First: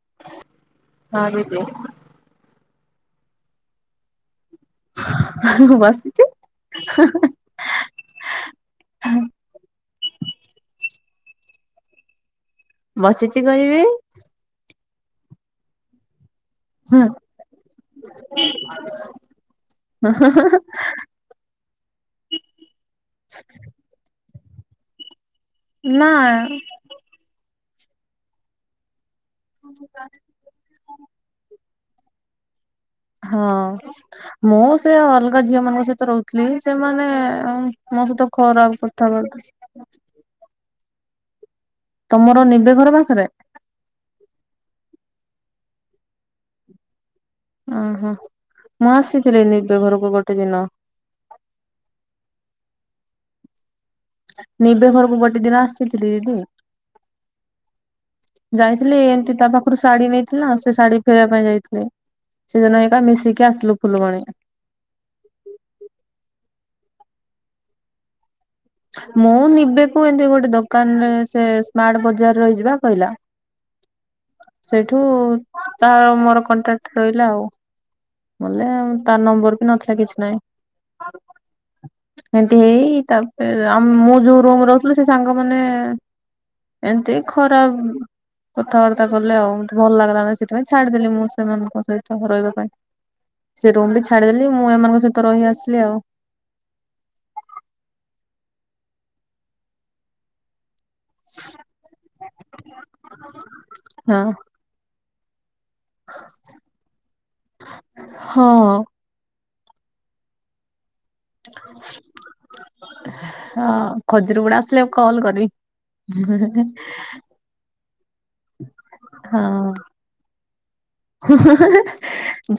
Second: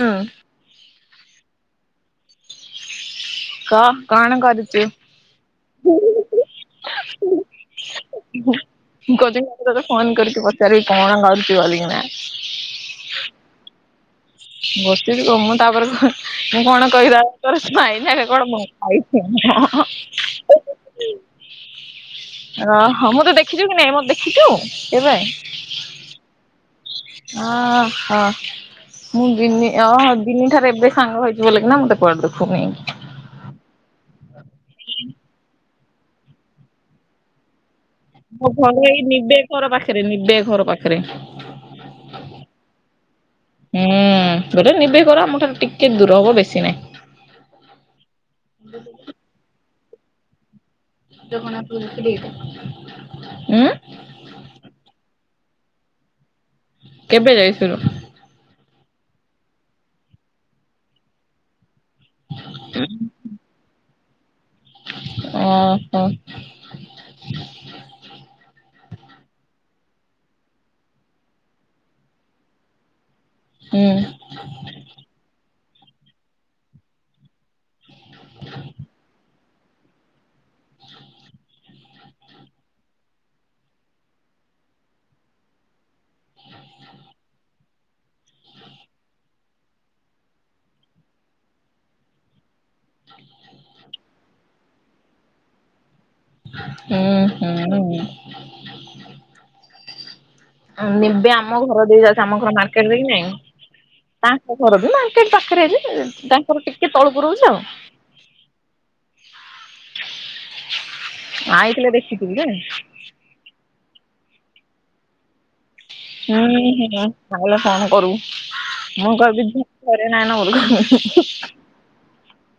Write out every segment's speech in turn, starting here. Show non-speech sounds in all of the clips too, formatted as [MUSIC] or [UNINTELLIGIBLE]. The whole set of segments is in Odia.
ହୁଁ ହଁ ଦିଦି। କହ କଣ କରୁଚୁ? ମୁଁ ବସିଛି କହୁଚି ମୁଁ ତତେ ଫୋନ କରିକି ପଚାରିବି କଣ କରୁଚୁ ବୋଲି କିନା। ବସିଚି କହିବି। ବସିଚୁ କଣ ମୁଁ ତାପରେ କ ମୁଁ କଣ କହିବି ତାପରେ ତୁ ଆଇ ନା ବେ କଣ ମୋ ଆଇ ତୁ। ଉଁହୁଁ ହୁଁ ହୁଁ। ଅହୋ ମତେ ଦେଖିଛୁ କି ନାଇଁ ମତେ ଦେଖିଛୁ ଏବେ। ନା। ଅ ହଁ ମୁଁ ଜିମି ଅ ହ ଜିମି ଥରେ ଏବେ। ସାଙ୍ଗ ହେଇଯିବି ବୋଲେ କି ନା ମତେ କୁଆଡ ଦେଖୁନି ହଁ ମୁଁ ସେ ଅଲଗା ଝିଅମାନଙ୍କ ସହିତ ରହୁଥିଲି ସେମାନେ ସହିତ ମୋ ଖରାପ ଘଲ ହେଇ କଥାବାର୍ତ୍ତା ନିବେ ଘର ପାଖରେ ନିବେ ଘର ପାଖରେ। ତମର ନିବେ ଘର ପାଖରେ। ହୁଁ ଗୋଟେ ନିବେ ଘର ଆମ ଠାରୁ ଟିକେ ଦୂର ହବ ବେଶୀ ନାହିଁ। ଓହୋ ମୁଁ ଆସିଥିଲି ନିବେ ଘରକୁ ଗୋଟେ ଦିନ। ଜଣା ପଡ଼ୁଚି କି ଉୁଁ ନିବେ ଘରକୁ ଗୋଟିେ ଦିନ ଆସିଥିଲି ଦିଦି। କେବେ ଯାଇଥିଲୁ? ଯାଇଥିଲି ଏମିତି ତା ପାଖରୁ ଶାଢୀ ନେଇଥିଲା ନାଆ ସେ ଶାଢୀ ଫେରିବା ପାଇଁ ଯାଇଥିଲି। ସେଦିନ ଏକା ମିଶିକି ଆସିଲୁ ଫୁଲବାଣୀ। ଓହୋ। ମୁଁ ନିବେକୁ ଏମିତି ଗୋଟେ ଦୋକାନରେ ସେ ସ୍ମାର୍ଟ ବଜାରରେ ରହିଯିବା କହିଲା। ହୁଁ। ସେଇଠୁ ତାର ମୋର କଣ୍ଟ୍ରାକ୍ଟ ରହିଲା ଆଉ। ନଲେ ତାର ନମ୍ବର ବି ନଥିଲା କିଛି ନହିଁ। ଏମତି ହେଇ ତାପରେ ମୁଁ ଯୋଉ ରୁମରେ ରହୁଥିଲି ସେ ସାଙ୍ଗମାନେ ଏମତି ଖରାପ କଥାବାର୍ତ୍ତ ବାର୍ତ୍ତା କଲେ ଆଉେ ଭଲ ଲାଗିଲାାନ ସେଥିପାଇଁ ଛାଡିଦେଲି ମୁଁ ସେମାନଙ୍କ ସହିତ ରହିବା ପାଇଁ। ସେ ରୁମ ବି ଛାଡିଦେଲି ମୁଁ ଏମାନଙ୍କ ସହିତ ରହି ଆସିଲି ଆଉ। ହୁଁ। ହୁଁ ଉଁ। ନିବେ ଆମ ଘର ଦେଇ ଯାଉଚି ଆମ ଘର ମାର୍କେଟରେ କି ନାଇଁ। ହଁ ଆମ ଘର ବି ମାର୍କେଟ ପାଖରେ ଯେ ତାଙ୍କର ଟିକେ ତଳକୁ ରହୁଛି ଆଉ। ହଁ [INAUDIBLE] ଦେଖିଥିବି ଯେ। ହଁ ଖଜୁର ଗୁଡା ଆସିଲେ କଲ କରିବି। ହୁଁ ହୁଁ ଆଇଲେ ଫୋନ୍ କରିବୁ ମୁଁ କହିବି [UNINTELLIGIBLE] ହଁ ସେ ନାନ ଘରକୁ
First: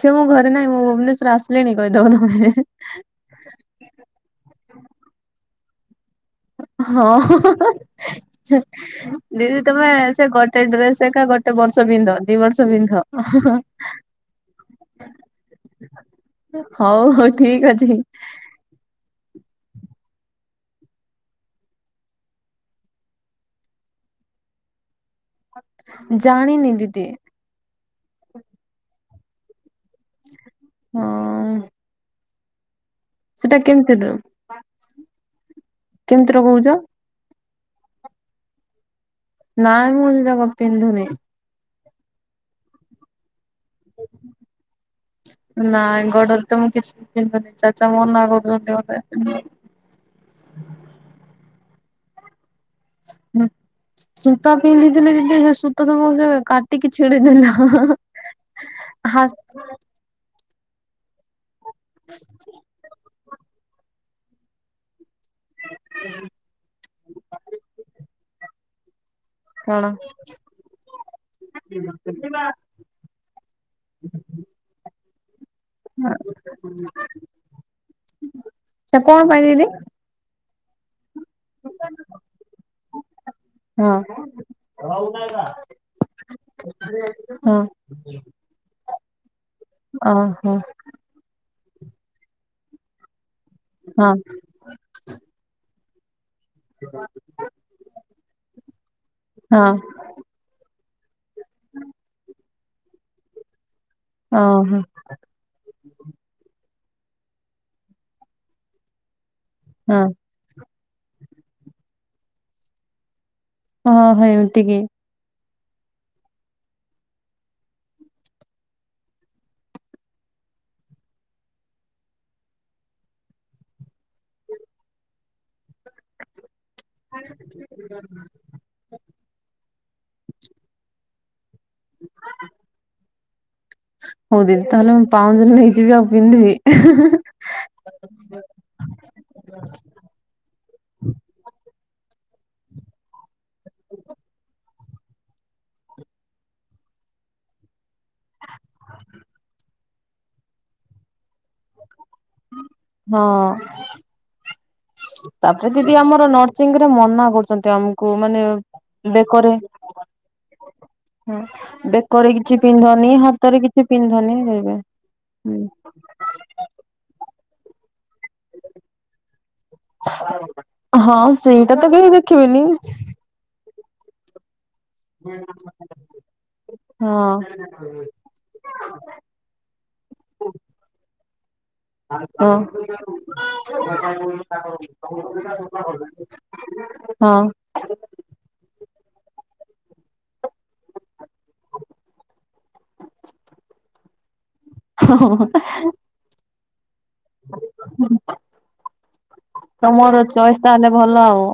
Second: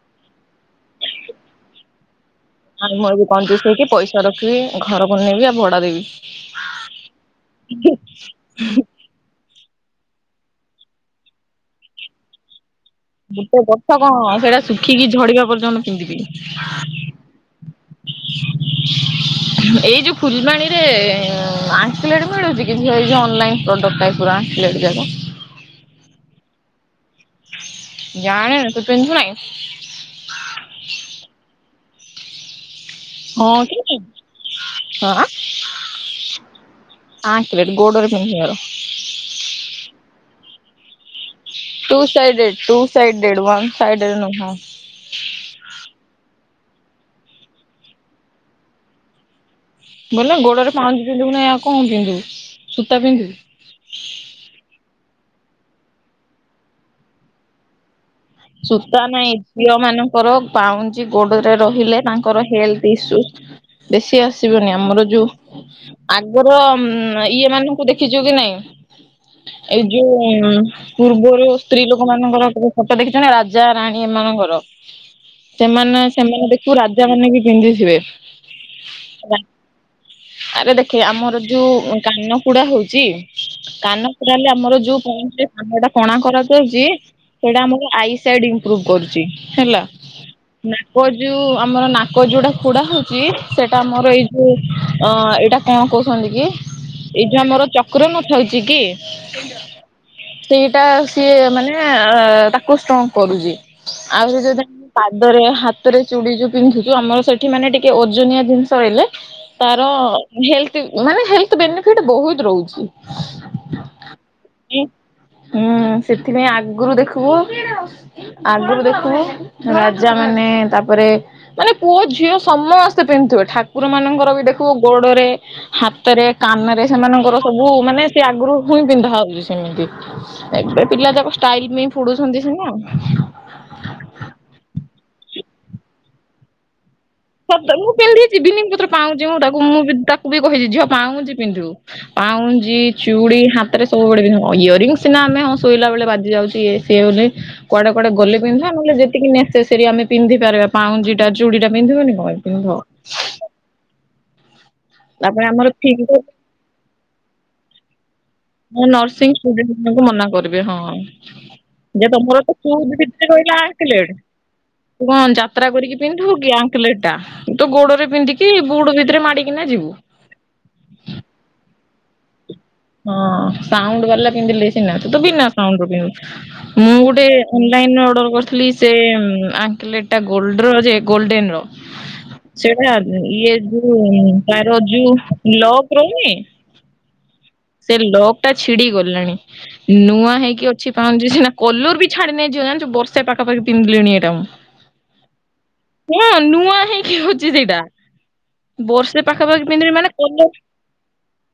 ଝିଅ ମୁଁ ଘରେ ନାହିଁ ମୁଁ ଭୁବନେସ୍ୱର ଆସିଲିଣି କହିଦବ ତମେ। ଆମ ଘରକୁ [UNINTELLIGIBLE] ପଇସା ରଖିବି ଘର ବନେଇବି ଆଉ ଭଡା ଦେବି। ହଁ। ଦିଦି ତମେ ସେ ଗୋଟେ ଡ୍ରେସ ଏକ ଏକା ଗୋଟେ ବର୍ଷ ପିନ୍ଧ ଦି ବର୍ଷ ପିନ୍ଧ। ଏ ବତକ ସେଇଟା ଶୁଖିକି ଝଡିବା ପର୍ଯ୍ୟନ୍ତ ପିନ୍ଧିବି। [UNINTELLIGIBLE] ଠିକ୍ ଅଛି। ଏଇ ଯୋଉ ଫୁଲବାଣୀରେ ଆସିଲେଟ ମିଳୁଛି କି ଏଇ ଯୋଉ ଅନଲାଇନ ପ୍ରଡକ୍ଟ ଟାଇପ୍? ପ୍ରାନ୍ସଲେଟ ଜାଗ। ଜାଣିନି ଦିଦି। ଜାଣିନୁ ତୁ ପିନ୍ଧୁ ନାଇଁ। ହଁ। ସେଟା ହଁ କେମିତି କି। ଆଁ ଆ କିମିତି ରଗୁଛ। ଆ କି ବେବି ଗୋଡ଼ରେ ପିନ୍ଧିବାର। ନାଇଁ ମୁଁ ସେଯାକ ପିନ୍ଧୁନି। ଟୁ ସାଇଡ଼୍‌ ଡ଼େଡ଼୍‌ ଟୁ ସାଇଡ଼୍‌ ଡ଼େଡ଼୍‌ ଦେଢ଼ସାଇଡ଼େଡ଼୍‌ ନୁହଁ। ନାଇଁ ଗଡ଼ରେ ତ ମୁଁ କିଛି ପିନ୍ଧୁନି। ଚାଚା ମନା କରୁଥିଲେ ପିନ୍ଧିବା ପାଇଁ [UNINTELLIGIBLE] [INAUDIBLE] ବୋଲେ ଗୋଡରେ ପାଉଚିଂ ପିନ୍ଧିବୁ ନାହିଁ ଆଉ କଣ ପିନ୍ଧିବୁ ସୂତା ପିନ୍ଧିବୁ। ହୁଁ। ସୂତା ପିନ୍ଧିଥିଲି ଦିଦି ସେ ସୂତା ସବୁ ସେ କାଟିକି ଛିଡିେଇଦେଲା ଆଃ ଆଃ। ସୂତା ନାଇଁ ଝିଅ ମାନଙ୍କର ପାଉଁଜି ଗୋଡରେ ରହିଲେ ତାଙ୍କର ହେଲର୍ଥ ଇସ୍ୟୁ ବେଶୀ ଆସିବନି। ଆମର ଯୋଉ ଆଗର ଇଏ ମାନଙ୍କୁ ଦେଖିଛୁ କି ନାଇଁ! ଏଇ କଣ ଯୋଉ ପୂର୍ବରୁ ସ୍ତ୍ରୀ ଲୋକ ମାନଙ୍କର ଫୋଟ ଦେଖୁଛୁ ରାଜା ରାଣୀ ଏମାନଙ୍କର। ସେମାନେ ସେମାନେ ଦେଖିବୁ ରାଜା ମାନେ ବି ପିନ୍ଧିଥିବେ। ସେ କଣ ରା ପାଇଁ ଦିଦି ଆରେ ଦେଖେ ଆମର ଯୋଉ କାନ ପୁଡା ହଉଛି। ହଁ କାନ ପୁଡ଼ା ହେଲେ ଆମର ଯୋଉ ପଉଁଜି ରେ କାନଟା କଣା କରାଯାଉଛି। ହଁ। ଆଇସାଇଟ୍‌ ଇମ୍ପ୍ରୋବ୍ କରୁଛି ହେଲା। ଓହୋ ନା ଉପରେ ଯୋଉ ଆମର ନାକ ଯୋଉଟା ଫୁଡ଼ା ହଉଛି। ସେଟା ହଁ ଆମର ଏଇ ଯୋଉ ଅ ଏଇଟା କଣ କହୁଛନ୍ତି କି! ଏଇ ଯଉ ଆମର ଚକ୍ର ନଥାଉଛି କି ହଁ ସେଇଟା ସିଏ ମାନେ ଏଁ ଏ ତାକୁ ଷ୍ଟ୍ରଙ୍ଗ କରୁଛି। ଆଉ ସେ ଓହୋ ଯୋଉ ପାଦରେ ହାତରେ ଚୁଡ଼ି ଯୋ ପିନ୍ଧୁଛୁ। ଆମର ସେଠି ମାନେ ଟିକେ ଓଜନିଆ ଜିନିଷ ହେଲେ ତାର ହଁ। ହେଲ୍ର୍ଥ ମାନେ ହେଲ୍ର୍ଥ ବେନିଫିଟ୍‌ ବହୁତ ରହୁଛି। ହଁ ହେଉ ଏତିକି। ହୁଁ ସେଥିପାଇଁ ଆଗରୁ ଦେଖିବୁ ଆଗରୁ ଦେଖିବୁ ରାଜା ମାନେ ତାପରେ ମାନେ ପୁଅ ଝିଅ ସମସ୍ତେ ପିନ୍ଧୁଥିବେ ଠାକୁର ମାନଙ୍କର ବି ଦେଖିବୁ ଗୋଡରେ ହାତରେ, କାନରେ ସେମାନଙ୍କର ସବୁ ମାନେ ସେ ଆଗରୁ ହୁଁ ପିନ୍ଧା ହଉଛି ସେମିତି। ଏବେ ପିଲାଯାକ ଟାଇଲ୍ ପାଇଁ ପୁଡୁଛନ୍ତି ସିନା ହଉ, ଦିିଦି ତାହେଲେ ମୁଁ ପାଉଁଜି ନେଇଯିବି ଆଉ ପିନ୍ଧିବି। [UNINTELLIGIBLE] ସତ ମୁଁ ପିନ୍ଧିଛି ବିିନି ପତ୍ର ପାଉଁଜି। ମୁଁ ତାକୁ ମୁଁ ବି ତାକୁ ବି କହିଛି ଝିଅ ପାଉଁଜି ପିନ୍ଧିବୁ। ପାଉଁଜି, ଚୁଡ଼ି ହାତରେ, ସବୁବେଳେ ପିନ୍ଧିବୁ। ହଁଇୟରିଙ୍ଗ ସିନା ଆମେ ହଁ ଶୋଇଲା ବେଳେ ବାଜି ଯାଉଛି ଇଏ। ପିଉଲି କୁଆଡ଼େ କୁଆଡ଼େ ଗଲେ ପିନ୍ଧିବା। ନେହଲେ ଯେତିକି ନେସେସରି ଆମେ ପିନ୍ଧିପାରିବା ପାଉଁଜିଟା ଚୁଡ଼ିଟା ପିନ୍ଧିବନି। ହଇ ପିନ୍ଧ। ହଁ। [INAUDIBLE] ଆମର ତାପରେ ଯଦି ଫିଙ୍ଗର ଆମର ନର୍ଥ ସୁଟିଂ ରେ ମନା କରୁଚନ୍ତି ଆମକୁ ମାନେ ମୁଁ ନର୍ସିଂ ବେକରେ ଷ୍ଟୁଡେଣ୍ଟ ମାନଙ୍କୁ ମନା କରିବି ହଁ ଯେ ବେକରେ ତମର ତ କିଛି ସୁଜ ପିନ୍ଧନି ଭିତରେ ରହିଲା ହାତରେ କି କିଛି ଆଙ୍କଲେଟ ପିନ୍ଧନି କହିବେ। ତୁ କଣ ଯାତ୍ରା କରିକି ପିନ୍ଧୁ କି ଆଙ୍କଲେଟ୍ ଟା, ତୁ ଗୋଡରେ ପିନ୍ଧିକି ବୁଡ୍ ଭିତରେ ମାଡିକି ହଁ ସେଇଟା ତ କେହି ଦେଖିବେନି। ହଁ ସାଉଣ୍ଡ ବାଲା କିିନ୍ଧିଲେ ସିନା ତୁ ବିନା ସାଉଣ୍ଡ ରେ ପିନ୍ଧୁ ମୁଁ ଗୋଟେ ହଁ। ଅନଲାଇନ୍ ରେ ଅଡର୍ କରିଥିଲି। ସେ ଆଙ୍କ୍ଲେଟ୍ ଟା ଗୋଲ୍ଡର ଯେ ଗୋଲ୍ଡେନ ର। ହ ସେଇଟା ଇଏ ଯୋଉ ତାର ଯୋଉ ଲକ୍ ରହୁନି [UNINTELLIGIBLE] ହଁ। ସେ ଲକ୍ ଟା ଛିଡି ଗଲାଣି। ନୂଆ ହେଇକି ଅଛି ପାଉଁଜି ସିନା କଲର ବି ଛାଡି ନେଇ ଯି ଯୋଉ ବର୍ଷେପାଖା ପାଖି ପିନ୍ଧିଲିଣି ଏଇଟା ମୁଁ। [UNINTELLIGIBLE] ହଁ ନୂଆ ହେଇ କିଅଛି ସେଇଟା ବର୍ଷେ ପାଖାପାଖି ପିନ୍ଧିଲି ମାନେ ତମର କଲର ଚଏସ୍ ତାହେଲେ ଭଲ ଆଉ।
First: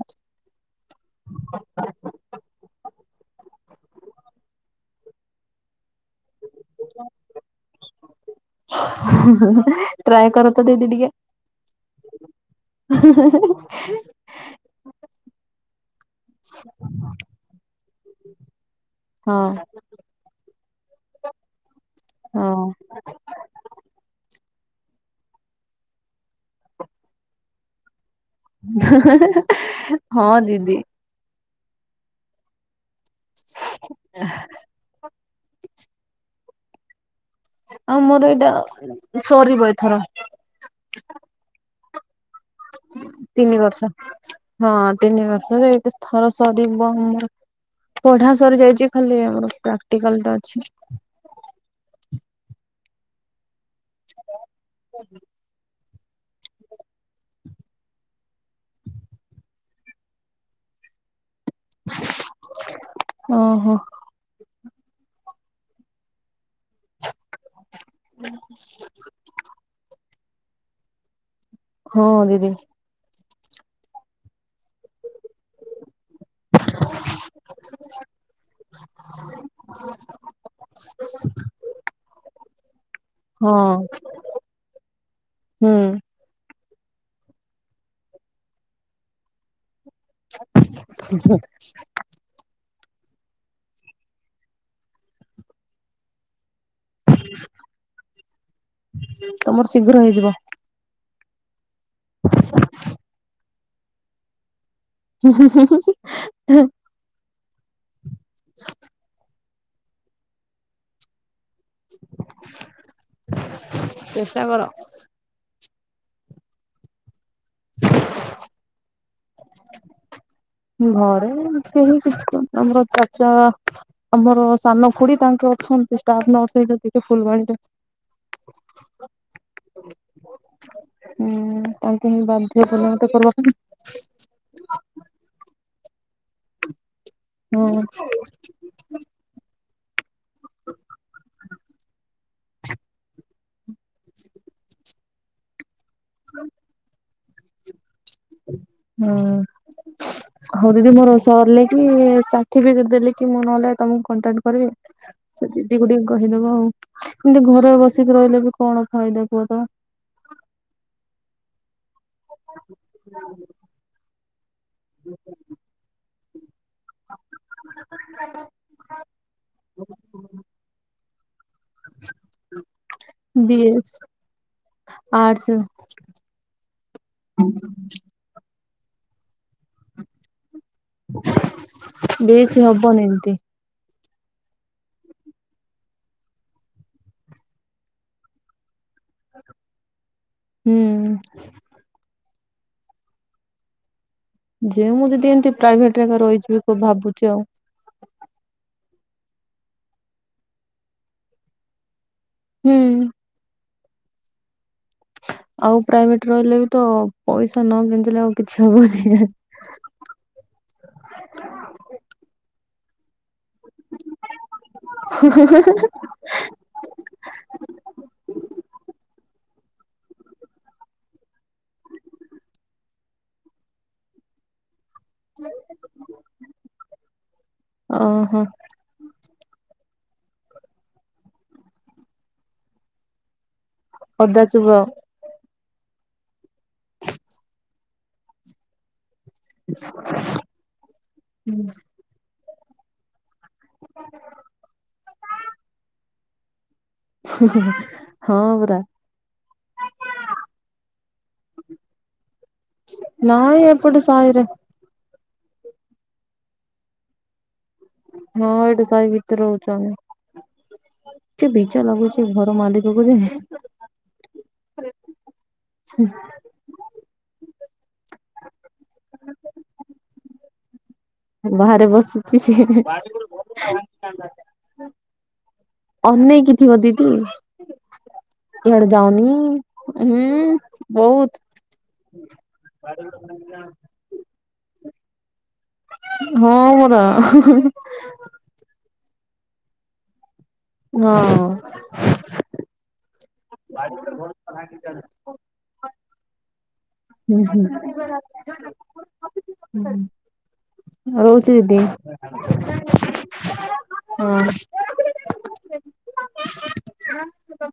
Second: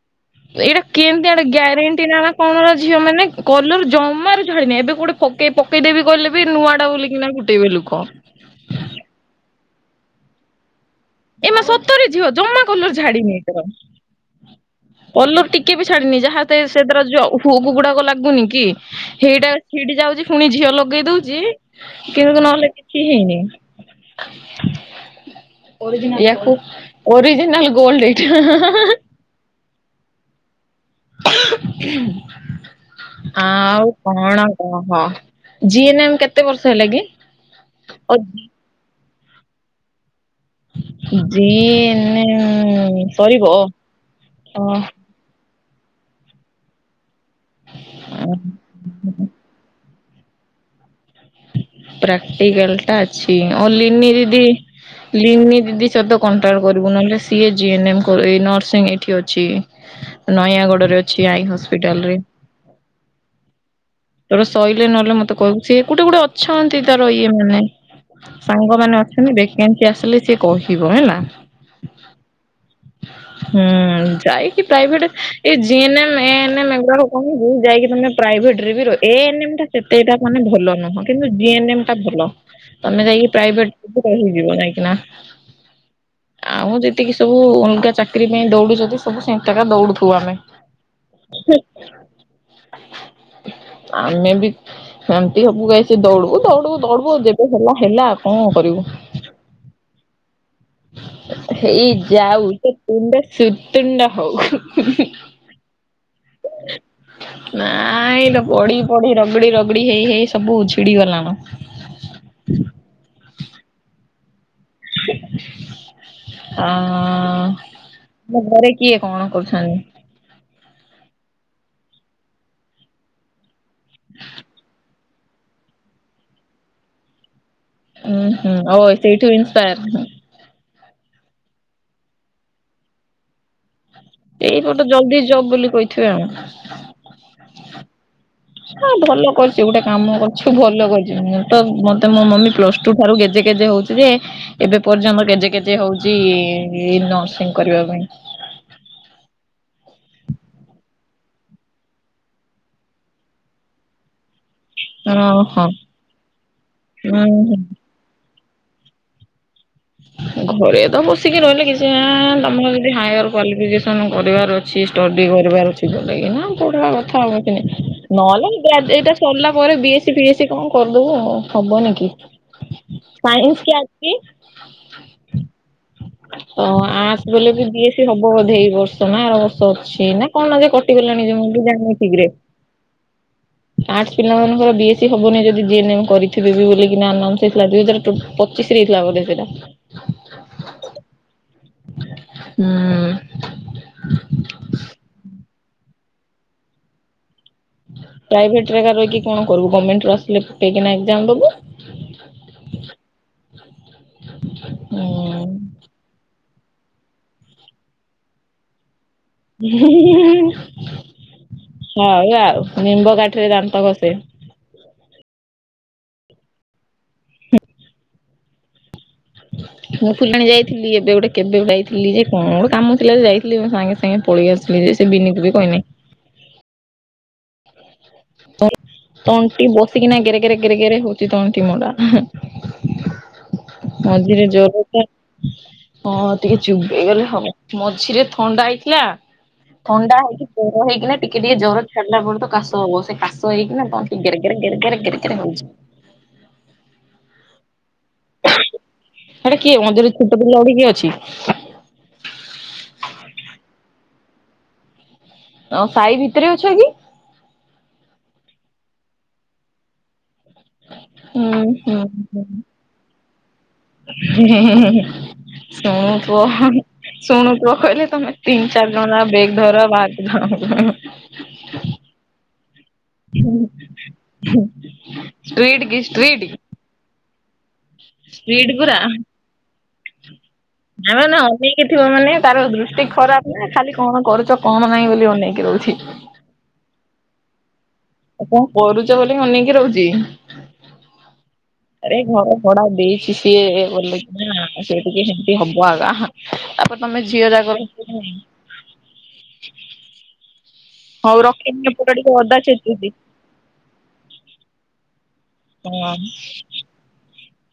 ଏଇଟା କେମିତି ଆଡେ ଗ୍ୟାରେଣ୍ଟି ନା ନା କଣର ଝିଅ ମାନେ କଲର ଜମାରୁ ଛାଡିନି ଏବେ ଗୋଟେ ପକେଇ ପକେଇଦେବି କହିଲେ ବି ନୂଆ ଟା ବୋଲିକିନା ଗୋଟେଇବେ ଲୋକ। [UNINTELLIGIBLE] ଟ୍ରାଏ କର ତ ଦିଦି ଟିକେ। ଏମା ସତର ଝିଅ ଜମା କଲର ଛାଡିନା ଏଇଟା ର। କଲର ଟିକେ ବି ଛାଡିନି ଯାହା ସେ ସେଇଥିରେ ଯୋଉ ହୁଗ୍ ଗୁଡାକ ଲାଗୁନି କି ହଁ ସେଇଟା ଛିଡି ଯାଉଚି ପୁଣି ଝିଅ ଲଗେଇ ଦଉଚି କିନ୍ତୁ ହଁ। ନହେଲେ କିଛି ହେଇନି। ଏଆକୁ ଓରିଜିନାଲ ଗୋଲଡ୍ ଇଏ। [UNINTELLIGIBLE] ହଁ ଦିଦି। ଆଉ କଣ କହ? ଝିଅ ଏନୁ କେତେ ବର୍ଷ ହେଲା କି? ଆଉ ଓ ମୋର ଏଇଟା ସରିବ ଏଥର। ଜିଏ ମ୍ ତିନି ବର୍ଷ ହଁ। ଓହୋ ତିନି ବର୍ଷରେ ଏଥର ସରିବ ଆମର ପଢା ସରି ଯାଇଚି। ଖାଲି ଆମର ପ୍ରାକ୍ଟିକାଲ୍ ଟା ଅଛି। ପ୍ରାକ୍ଟିକାଲ୍ ଟା ଅଛି ଆଉ ଲିନି ଦିଦି ଲିନି ଦିଦି ସବକ୍ କଣ୍ଟା ଆଉ କରିବୁ ନହେଲେ ସିଏ ଜିଏନେମ୍ ଏଇ ନର୍ସିଂ ଏଇଠି ଅଛି ନୟାଗଡ଼ରେ ଅଛି ଆଇ ହସ୍ପ୍ ହସ୍ପିଟାଲରେ ଓହୋ ସେଟୁ ସଇଲେ ନଲେ ମତେ କଇବୁ ସିଏ ଗୋଟେ ଗୋଟେ ଅଛନ୍ତି ତାର ଇଏ ମାନେ ସାଙ୍ଗମାନେ ଅ ଆଚୁଆଲି ଦେଖ୍ କେମିତି ଆସିଲେ ସିଏ କହିବ ହେଲା? ହଁ ଯିବି। ହୁଁ ଯାଇକି ପ୍ରାଇଭେଟ୍ ଏ ଜିଏ ନେ ଏମ୍ ଏ ଏନ୍ ଏମ ଯାଇକି ତମେ ପ୍ରାଇଭେଟ୍ ରେ ବି ରହି ଏ ଏନେ ଏମ୍ ଟା ସେତେ ଏଇଟା ମାନେ ଭଲ। ନୁହଁ କିନ୍ତୁ ଜିଏନେ ଏମ ଟା ଭଲ ତମେ ଯାଇକି ହଁ ପ୍ରାଇଭେଟରେ ରହିଯିବ ଯାଇକିନା। ହୁଁ। ଆଉ ଯେତିକି ସବୁ ଅଲଗା ଚାକିରି ପାଇଁ ଦୌଡୁ ସବୁ। ସବୁ ସେଣ୍ଟ ରେ ଦୌଡୁ ଥିବୁ ଆମେ। ଆମେ ବି। ଏ ହବୁକାଇସେ ଦୌଡି଼ବୁ ଦୌଡି଼ବୁ ଦୌଡି଼ବୁ ଯେବେ ହେଲା ହେଲା ଆ କଣ କରିବୁ? ତମର ଶୀଘ୍ର ହେଇଯିବ। ହେଇ ଯାଉ। ତ ତୁଣ୍ଡା ସୁତୁଣ୍ଡ ହଉ। ହଁ। ନାଇ ଲୋ ପଢି଼ ପଢି଼ ରଗଡି଼ ରଗଡି଼ ହେଇ ହେଇ ସବୁ ଛିଡି଼ ଗଲାନ। ଚେଷ୍ଟା କର। ଅଁ ତମ ଘରେ କିଏ କଣ କରୁଛନ୍ତି? ଘରେ କେହି କିଛି କନ ଆମର ଚାଚା ଆମର ସାନ ଖୁଡି଼ ତାଙ୍କର ଅଛନ୍ତି ଷ୍ଟାଫ୍ ନର୍ସ ଟିକେ ଫୁଲବାଣୀରେ। ହୁଁ ହୁଁ। ଓହୋ ସେଇଠୁ ଇସ୍ପାୟର। ହୁଁ। ଆଉ ତମ ବାଧ୍ୟ କଲ ମତେ କରବାପାଇଁ। ଏଇ ଗୋଟେ ଜଲ୍ଦି ଜବ୍ ବୋଲି କହିଥିବେ ଆଉ। ହଁ। ହଁ ଭଲ କରିଛି ଗୁଟେ କାମ କରୁଛିୁ ଭଲ କରିଛି। ମୁଁ ତ ମତେ ମୋ ମମି ପ୍ଲସ ଟୁ ଠାରୁ ଗେଜେ ଗେଜେ ହଉଛି। ଯେ ଏବେ ପର୍ଯ୍ୟନ୍ତ କେଜେ କେଜେ ହଉଛି ନର୍ସିଂ କରିବା ପାଇଁ। ହଁ। ହଉ ଦିଦି ମୋର ସରିଲେ କି ସାର୍ଟିଫିକେଟ ଦେଲେ କି ମୁଁ ନହଲେ ତମକୁ କଣ୍ଟାକ୍ଟ କରିବି। ସେ ଓହୋ ଦିଦକୁ ଟିକେ କହିଦବ ଆଉ। ଉଁ ଏମତି ହୁଁ। ଘରେ ବସିକି ରହିଲେ ବି କଣ ଖାଇଦା କୁହ ତ? ଘରେ ତ ବସିକି ରହିଲେ କିଛିଁ ତମର ଯଦ ହାୟାର କାଲିଫିକେସନ କରିବାର ଅଛି ଷ୍ଟଡି କରିବାର ଅଛି ବୋଲେ କିନା ପଢ଼ବା କଥା ଆଉ କିଛି ନାଇ। ନହେଲେ ଏଇଟା ସରିଲା ପରେ ବିଏସ୍ ସି ଫିଏସ୍ ସ କଣ କରିଦବୁ ଆଉ। ହବନି କି? ସାଇନ୍ସ କି ଅଜି? ଆର୍ଟସ୍। ତ ଆର୍ଟସ୍ ବଲେ ବି ବିଏ ସ ହବ ବୋଧେ ବର୍ଷ ନା ଆର ବର୍ଷ ଅଛି ନା କଣ ନା ଯେ ଟି ଗଲାଣି ଯେ ମୁଁ ବି ଜାଣିନି ଠିକ୍ ରେ। ବେଶୀ ହବନି ଏମତି ଆର୍ଟସ୍ ପିଲାମାନଙ୍କର ବି ଏସ୍ ସି ହବନି ଯଦି ଜି ଏନ୍ ଏମ୍ କରିିଥିବେ ବି ବୋଲିକିନା ନନ୍ସ ହେଇଥିଲା ଦୁଇ ହଜାର ଚ ପ ଚିଶ୍ ରେ ହେଇଥିଲା ବୋଧେ ସେଟା। ହୁଁ। ହୁଁ। ଯେ ମୁଁ ଦିଦି ଏମିତି ପ୍ରାଇଭେଟରେ ଏକା ରହିଛିି କ ଭାବୁଛି ଆଉ। ପ୍ରାଇଭେଟରେ ରହିକି କଣ କରିବୁ? ଗଭର୍ଣ୍ଣମେଣ୍ଟ ର ଆସିଲେ ପକେଇ କିନା ଏକ୍ଜାମ ଦବୁ। ହୁଁ। ହୁଁ ଆଉ ପ୍ରାଇଭେଟ୍ ରହିଲେ ବି ତ ପଇସା ନ ଗେଞ୍ଜିଲେ ଆଉ କିଛି ହବନି। ହଉ ଆଉ ନିମ୍ବ କାଠିରେ ଦାନ୍ତ ଘଷେ। ହଁଁ ହଁ ହଁ ମୁଁ ଫୁଲାଣି ଯାଇଥିଲି ଏବେ ଗୋଟେ କେବେ ଯାଇଥିଲି ଯେ କଣ ଗୋଟେ କାମ ଥିଲା ଯେ ଯାଇଥିଲି ମୋ ସାଙ୍ଗେ ସାଙ୍ଗେ ସାଙ୍ଗେ ପଳେଇ ଆସିବି ଯେ ସେ ବିିନିକୁ ବି କହିନାହିଁ। ଓହୋ। ତଣ୍ଟି ବସିକିନା ଗେରେ ଗେରେ ଗେରେ ଗେରେ ହଉଛି ତଣ୍ଟି ମୋ ଟା। ଅଦା ମଝିରେ ଚୁବ ଜର ତ ହଁ ଟିକେ ଚୁବେଇ ଗଲେ ହବ। ମଝିରେ ଥଣ୍ଡା ହେଇଥିଲା। ଥଣ୍ଡା ହେଇକି ଜର ହେଇକିନା ଟିକେ ଟିକେ ଜରଛାଡି଼ଲା ପର୍ଯ୍ୟନ୍ତ କାଶ ହବ। ସେ କାଶ ଶୋଇକିନା ତଣ୍ଟି ଗେରେ ଗେରେ ଗେରେ ଗେରେ ଗେରେ ଗେରେ ହଉଛି। ହ ସେଟା କିଏ ମଝିରେ ଛୋଟ ପିଲା ଗୋଟେ କିିଏ ଅଛି? ନାଇଁ ଏପଟେ ସାଇରେ। ଆଉ ସାହି ଭିତରେ ଅଛ କି? ହଁ ଏଇଠି ସାଇ ଭିତରେ ରହୁନ୍ତିଛ। ଉଁ ହୁଁ ହେଁ ଯେ ହେଁ ହେଁ। ସୁଣୁ ପୁଅ। ଶୁଣୁ ପୁଅ କହିଲେ ତମେ ତିନି ଚାରି ଜଣ ଯାକ ବେଗ ଧର ବାହାରି ଯା ବାହାରେ ବସିଛି ସିଏ। ଷ୍ଟ୍ରିଟ୍ କି ଷ୍ଟ୍ରିଟ୍ ଅନେଇକି ଥିବ ଦିଦି। ଷ୍ଟ୍ରିଟ୍ ଇଆଡେ ଯାଉନି ହୁଁ। ନା ବହୁତ ନା ଅନେକି ଥିବ ମାନେ ତାର ଦୃଷ୍ଟି ଖରାପ ନା ଖାଲି। କଣ କରୁଛ କଣ ନାହିଁ ବୋଲି ଅନେଇକି ରହୁଛି। ହଁ ପରା। ଆଉ କଣ କରୁଛ ବୋଲି ଅନେଇକି ରହୁଛି ଆରେ ଘର। ଖରା ଦେଇଛି। ସଏ ଇଏ ବୋଲି କିନା ସେ ଟିକେ ସେମିତି ହବ ଏକା ତାପରେ ତମେ ହୁଁ ଝିଅ ଯାକ। ହୁଁ। ହଉ ରଖିନି ଏ ପଟେ ଟିକେ ଅଦା ଛେଚୁଛି। ହ ହଁ। ହଁ। ହଁ।